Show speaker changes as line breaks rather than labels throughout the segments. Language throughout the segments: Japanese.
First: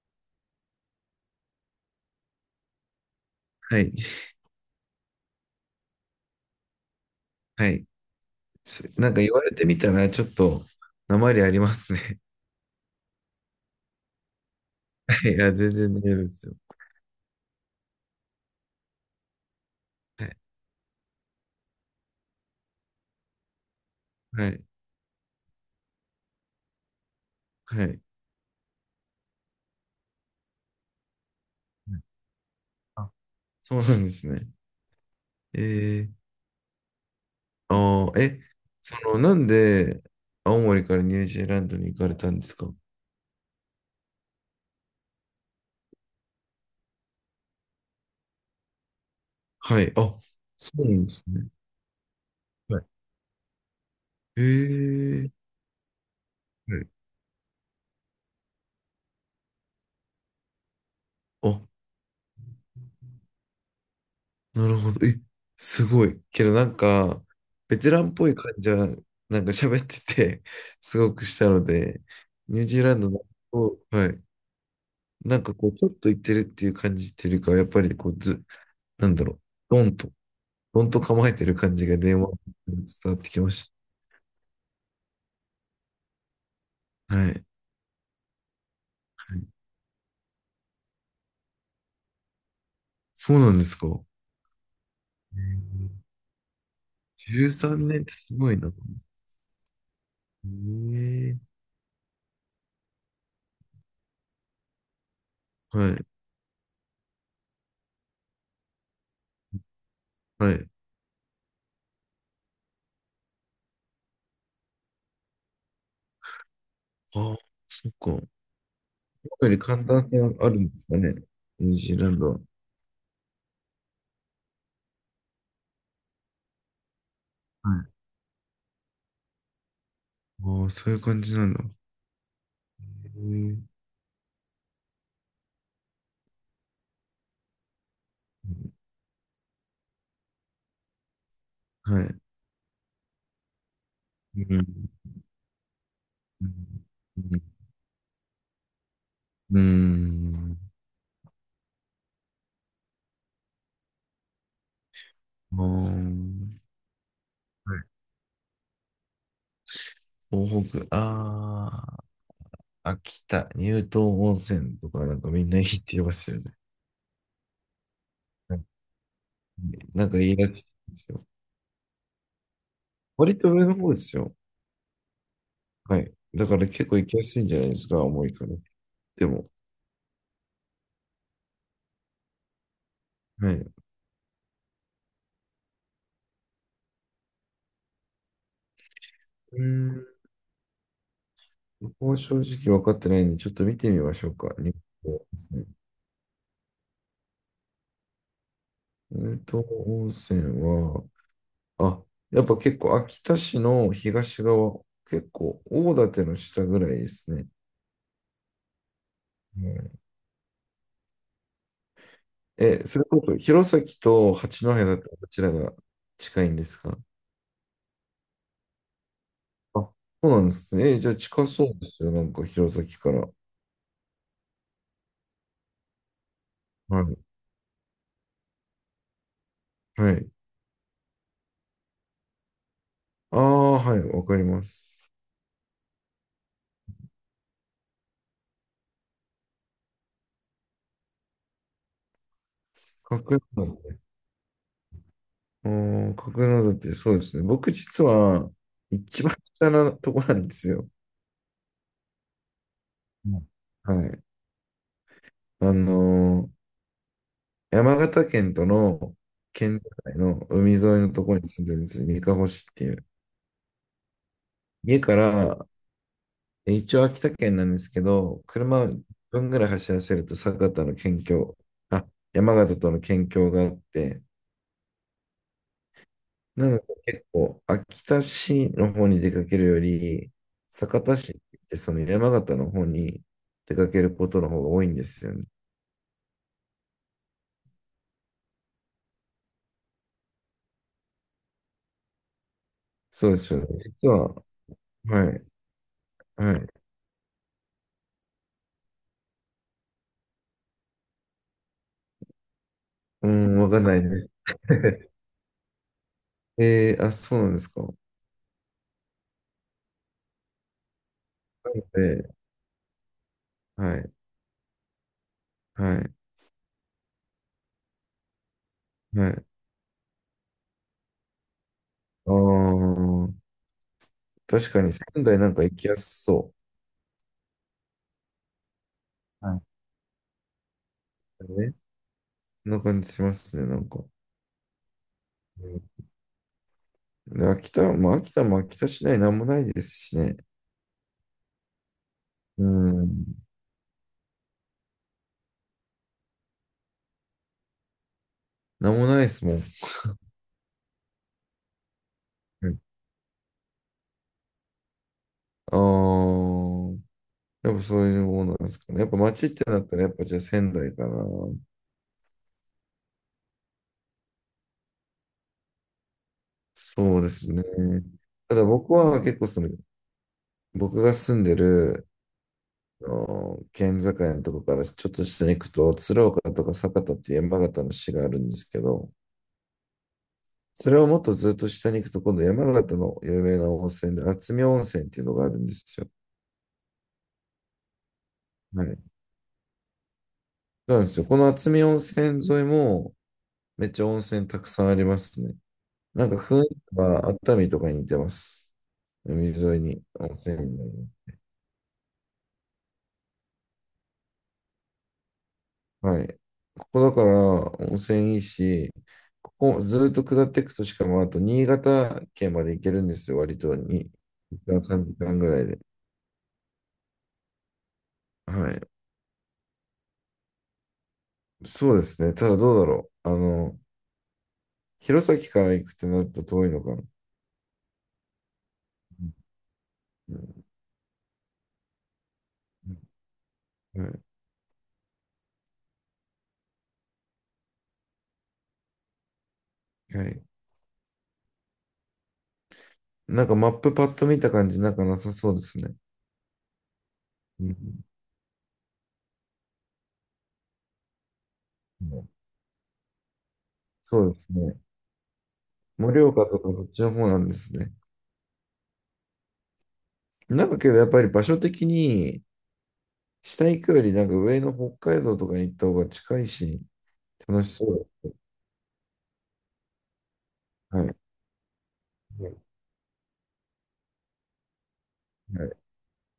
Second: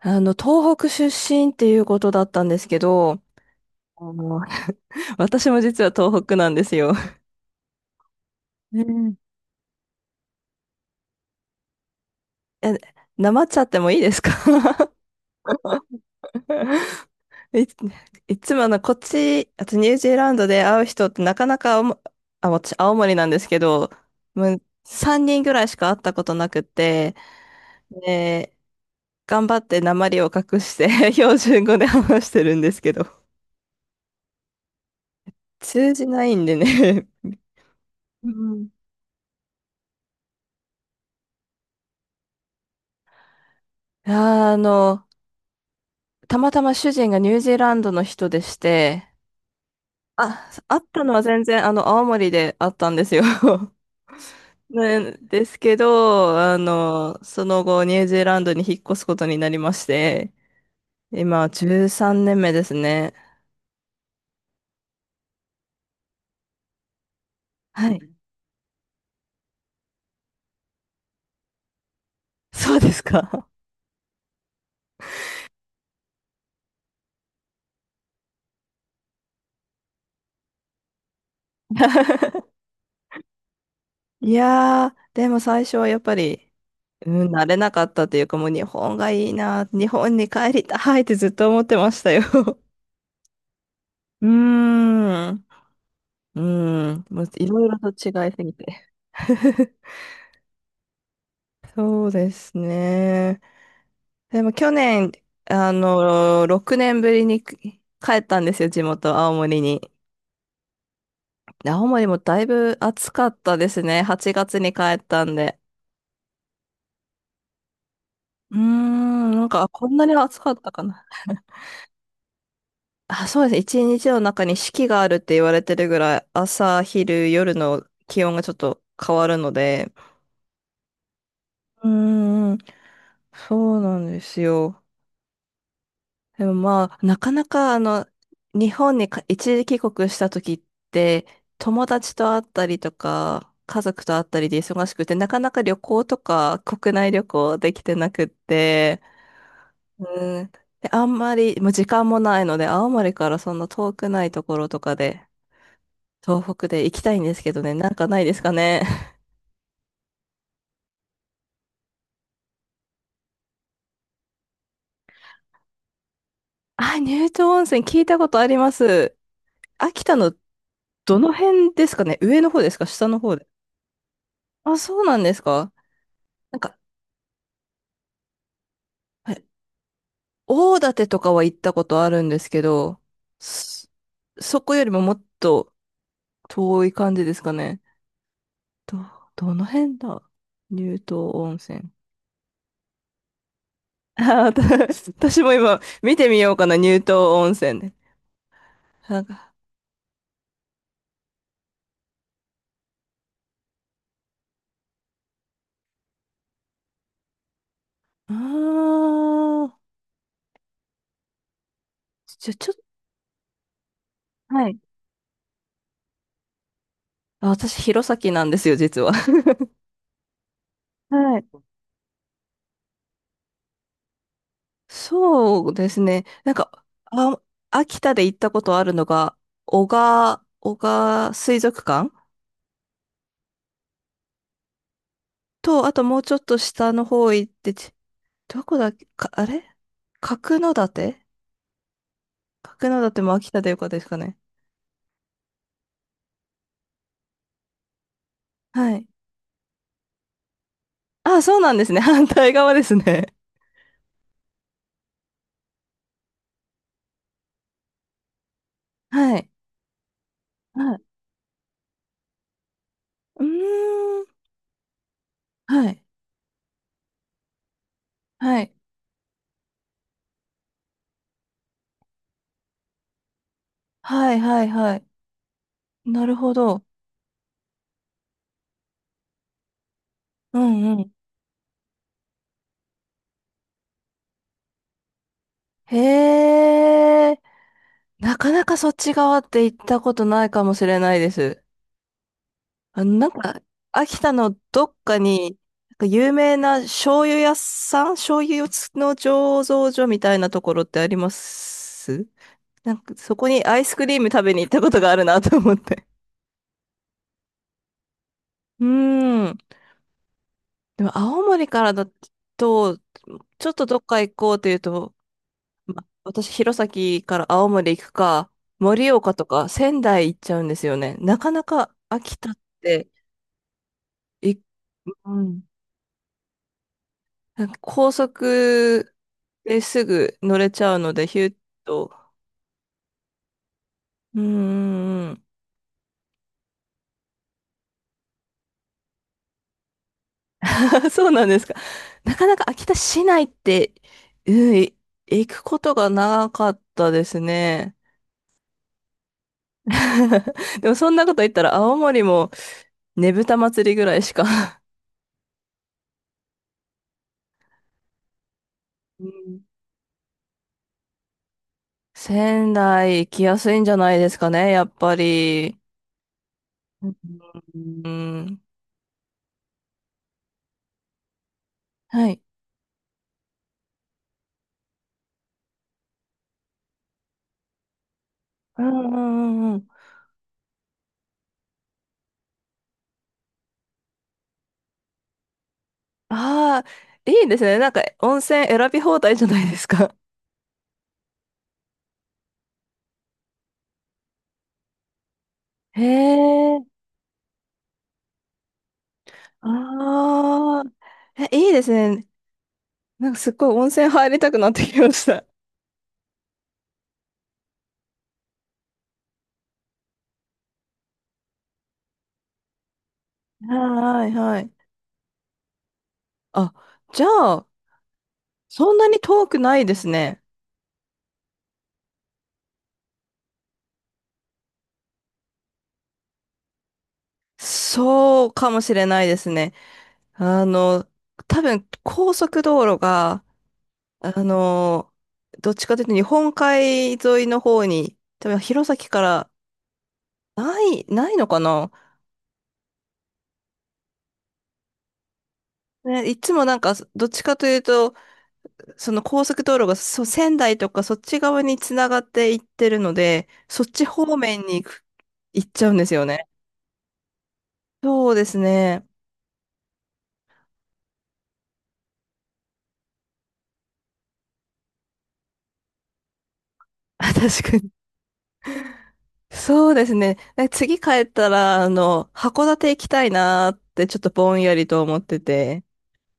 東北出身っていうことだったんですけど、
はい。
あの 私も実は東北なんですよ。
はい。
う
な
ん。
んか言われてみたら、ちょっと、なまりありますね。
え、なまっちゃってもいいですか？
はい。いや、全然大丈夫ですよ。
い、いつもこっち、あとニュージー
は
ラン
い。
ドで会う人ってなかなかあ、私、青森なんですけど、
は
もう
い。
3人ぐらいしか会ったことなくて、
はい。
で、頑張ってなまりを隠して 標準語で話してるんですけ
あ、
ど、
そうなんですね。え
通じ
ー、
ないんでね。
あー、
う
え、
ん。
その、なんで、青森からニュージーランドに行かれたんですか？
あの、たまたま主人がニュージーランドの人でして、
はい。あ、
あ、
そ
会っ
うな
た
んで
のは
す
全
ね。
然、青森で会っ
はい。
たんですよ。
え
ね、
ー、
ですけど、
はい。
その後、ニュージーランドに引っ越すことになりまして、今、
あ、
13年目ですね。
なるほど。すごい。けどなんか、ベ
は
テラ
い。
ンっぽい感じは、なんか喋ってて、すごくしたので、ニュー
そう
ジー
で
ラン
す
ドの、
か。
おはい。なんかこう、ちょっと行ってるっていう感じっていうよりかは、やっぱりこう、ず、なんだろう、ドンと、ドンと構えてる感じが電話 に伝わってきまし
いやー、でも最初はやっぱり、う
た。は
ん、
い。
慣れなかったというか、もう日本がいい
はい、
な、日本に帰りたいってずっと思ってましたよ。
そうなんですか。え
うーん。
ー
うん、もう
じゅ
い
う
ろい
さ
ろ
ん13
と
年って
違い
す
す
ご
ぎ
い
て。
な。ええ、
そうですね。でも去年、
はい、
6年ぶりに帰ったんですよ、地元、青森に。
はい。
で青森もだいぶ暑かったですね。8月に帰ったんで。
ああ、そっか。やっ
うーん、なん
ぱり
か、あ
寒
こん
暖
な
差
に暑
あ
かっ
るん
た
で
か
すか
な。
ね、ニュージーランドは。
あ、そうですね。一日の中に四季があるって言われてるぐらい、朝、昼、夜
は
の
い。
気温がちょっと変わるので。
ああ、そういう感じなんだ。
うーん、
へえ、
そうなんですよ。でもまあ、なかなか日本に一時帰国した時って、友
は
達
い。
と会ったりとか、家族と会った
う
りで
ん。
忙しくて、なかなか旅行と
う
か国内旅
ん。
行できてなくって、
う
うん。
ん。
で、あんまり、もう時間もないので、青森からそんな遠くないところとかで、
ああ、はい。
東北で行きたいんですけどね、なんかないですかね。
東北、ああ、秋田、乳頭温泉とかなんかみんないいって言いますよね。
あ、乳頭温泉聞いたことあ
は
り
い、
ます。秋
なん
田
かい
の
いらしいです
ど
よ。
の辺ですかね、上の方ですか下の方
割
で。
と上の方ですよ。
あ、そうなんですか。
はい。だか
なん
ら
か、
結構行きやすいんじゃないですか、重いから。でも、
大館とかは行ったことあるんですけど、
はい。
そ、そこよりももっと遠い感じですかね。ど、ど
う
の辺
ん。
だ乳頭温泉。
僕も正直分かってないんで、ちょっと見てみま
あ
しょう
ー、
か。乳
私
頭温
私も
泉。
今見てみようかな、乳頭温泉で。なん
乳
か、
頭温泉は、あ、やっぱ結構秋田市の東側、結構大館の下ぐらいですね。
あ
う
ー、
ん。
じゃ、ちょっと、
え、それこそ弘前と八
は
戸
い。
だったらどちらが近いんですか？
あ、私、弘前なんですよ、実は。
あ、そうなんですね。え、じゃあ
はい。
近そうですよ。なんか弘前から。
そうですね。なんか、
はい。
あ、秋田で行ったことあるのが、
はい。
男鹿水族館
ああ、はい。わかります。
と、あともうちょっと下の方行って、どこだっけ、か、あれ角館、角
角
館も秋田でよかった
館。
ですかね。
うーん、角館、そうですね。僕実は
はい。
一番下のとこなんですよ。
あ、そうなんですね。反対側ですね。
うん、はい。あのー、山形県との
はい。
県境の海沿い
はい。
のところに住んでるんですよ。にかほ市っていう。
うーん。
家から、
はい。
一応秋田県なんですけど、
はい。
車を1分ぐらい走らせると酒田の県境、あ、山形との県境があって、
はい、はい、はい。なるほ
なの
ど。
で結構秋田市の方に出かけるより、
うんう
酒
ん。
田市ってその山形の方に出かけることの方が多いんですよね。
へえ。なかなかそっち側って行ったことないかもしれないです。あの、な
そ
ん
うです
か、
よね。実
秋
は、
田のどっか
はい、
に、なんか有名
はい。
な醤油屋さん、醤油の醸造所みたいなところってあります？なんか、
う
そこ
ん、
に
わ
ア
かん
イス
ない
クリ
で
ーム
す。
食べに行ったことがあるなと思って。
あ、そうなんですか。
うーん。でも、青森からだ
で、
と、ちょっとど
は
っ
い、
か行こうというと、
は
ま、
い、
私、弘前から青森行くか、盛
は
岡
い。
とか仙台行っちゃうんですよね。なかなか
あ
秋田って、
あ、
い、
確かに仙
う
台なんか
ん
行きやすそ
なんか高速
う。はい。
ですぐ乗れちゃうので、ヒュッ
う。ね。
と。
そんな感じしますね、なんか。
うんん。
うん。で、秋田、まあ、秋田市内なんもないですしね。
そうなんですか。なかなか
う
秋田
ん。
市内って、うん、い行くことがなかったですね。
なんもないですもんね。
でもそんなこと言ったら青森もねぶた祭りぐらいしか。
はい。ああ、やっぱそういうものなんですかね。やっぱ
う
街っ
ん。
てなったら、やっぱじゃあ仙台かな。
仙台行きやすいんじゃないですかね、やっぱり。うん。
そうですね。
う
た
ん。
だ僕は結構僕が住んでる、
はい。
あの県境のとこからちょっと下に行くと、鶴岡とか酒田っていう山形の市があるんですけ
うん
ど、
うんうんうん。
それをもっとずっと下に行くと、今度山形の有名な温泉で、厚見温泉っていうのがあるんですよ。
ああ、いいですね。なんか温泉
は
選
い。
び放題じゃないですか。
そうなんですよ。この厚見温泉沿いも、めっちゃ温泉たくさんありますね。
へ
なんか雰囲
え、
気は熱海とかに似てます。海沿いに温泉に
ああ、
な
え、いいですね。なんかすっごい温泉入りたくなってきました。
る。はい。ここだから温泉いいし、ここずっと下っていくとしかもあと新潟県まで行けるんですよ、割と
はい
2
はい。
時間、3時間ぐらいで。
あ、じゃあ、
はい。
そんなに遠くないですね。
そうですね。ただどうだろう。弘前から行くってなると遠いのかな。
そうかもしれないですね。
う
あ
ん、
の、多分高速道路が、
はい。
あの、どっちかというと日本海沿いの方に、多分弘前から
はい。
ないのかな。
なんかマップパッと見た感じ、なんかなさそうですね。
ね、いつもなんか、どっちか
う
という
ん、
と、その高速道路が仙台とかそっち側につながっていってるので、そっち
そう
方
です
面に
ね。
行っちゃうんです
盛
よ
岡
ね。
とかそっちの方なんですね。
そうですね。
なんかけどやっぱり場所的に、下行くよりなんか上の北海道とかに行った方が近いし、
あ
楽
確
し
かに。
そ
そうですね。え
う。
次
は
帰
い。
ったら、函
う
館行きたいなーってちょっとぼんやりと思って
ん、はい。
て。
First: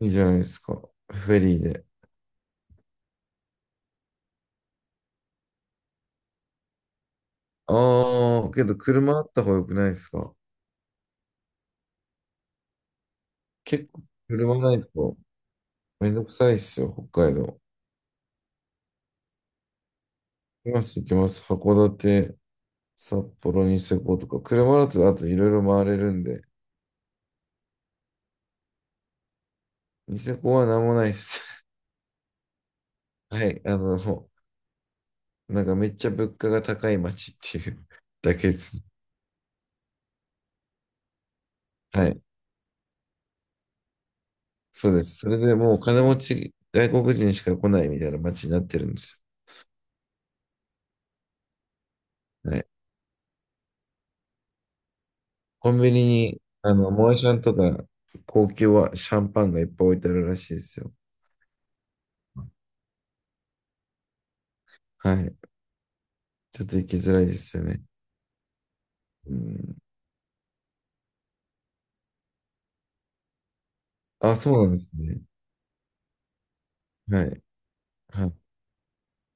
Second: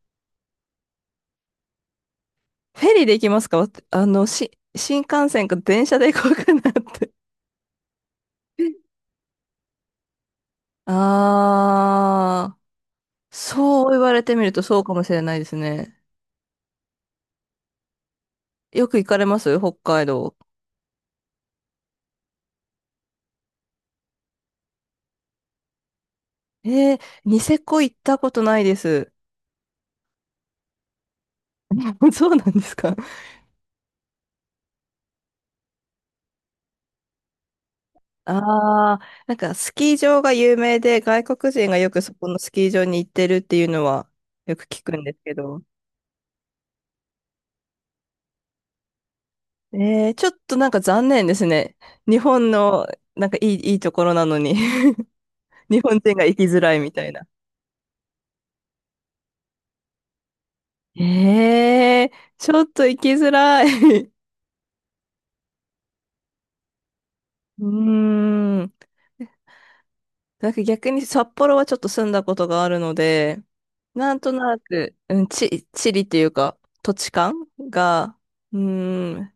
いいじゃないですか。フェリーで。
フェリーで行きますか？わ新幹線か電車で行こうかなって。
ああ、けど 車あった方が良くないですか？
あー、
結
そう言
構
われてみる
車
と
な
そ
い
うかもし
と
れないですね。
めんどくさいっすよ、北海道。
よく行かれます北海道。
行きます、行きます。函館、札幌、ニセコとか。車だとあといろいろ回れるんで。
えー、ニセコ行ったことないです。
ニセコは何もないっす。
そうなんですか。
はい。もうなんかめっちゃ物価が高い街っていう だけですね。
ああー、なんかスキー場が有名で外国人がよく
は
そ
い。
このスキー場に行ってるっていうのはよく聞
そう
くん
で
で
す。
す
そ
け
れで
ど。
もう金持ち、外国人しか来ないみたいな街になってるんです
えー、ちょっとなんか残念ですね。日本
よ。はい。
のなんかいいところなのに
コ
日
ンビ
本
ニ
人が行
に、
きづらいみた
モ
い
アシ
な。
ャンとか、高級はシャンパンがいっぱい置いてあるらしいですよ。
えー、ちょっと行きづらい
はい。ちょっと行きづらいです
う
よね。
ーん。
うん。
なんか逆に札幌はちょっと住んだことがあるので、なんと
あ、そ
な
うなんで
く、
すね。
地理っていうか、土地
は
感
い。
が、
はい。
うーん、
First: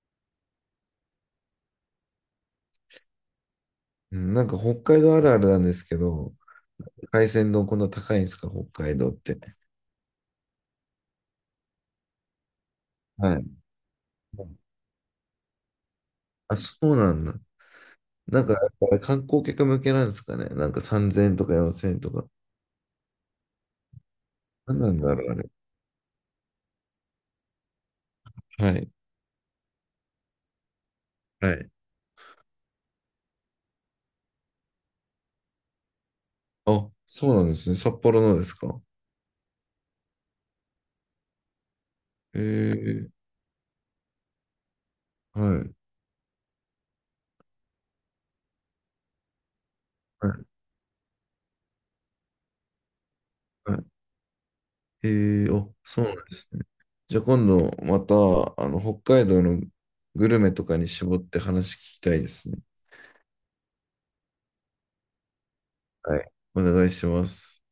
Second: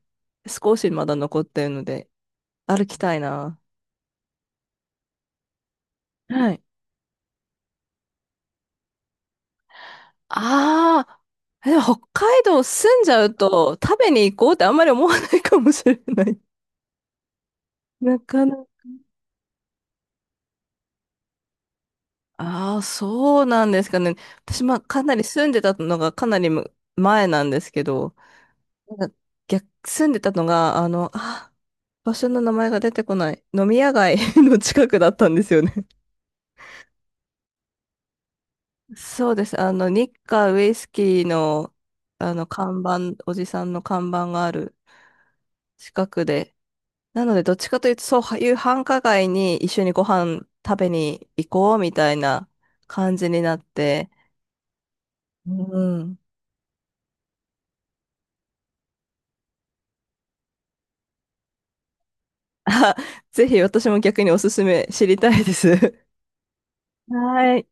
少しまだ残ってるので、歩きたいな。
うん、なんか北海道あるあるなんですけど、
はい。
海鮮丼こんな高いんですか、北海道って。
ああ、でも北海道住んじゃ
は
う
い。
と、食べに行こうってあんまり思わないかもしれない。
あ、そうなんだ。
な
な
か
んか、
なか。
あれ観光客向けなんですかね。なんか3000円とか4000円とか。
ああ、そうなんですかね。私、
な
ま
ん
あ、
なん
かな
だ
り
ろう、あ
住んでたのがかなり前なんですけど、
れ。はい。
なんか住んでたのが、
はい。
場所の名前が出てこない。飲み屋街 の近くだったんですよね。
あ、そうなんですね。札幌のですか。
そうです。日華ウイスキーの、
ええ、
おじさんの看板がある
はい。
近くで。なので、どっちかというと、そういう繁華街に一緒にご
は
飯
い。
食べに行こうみたいな感じになっ
はい、
て。
へえ、
う
あ、そう
ん。
なんですね。じゃあ今度また、北海道のグルメとかに絞って話聞きたいですね。
あ、ぜひ私も逆におすすめ知りたいです。
はい。お願いしま
は
す。
い。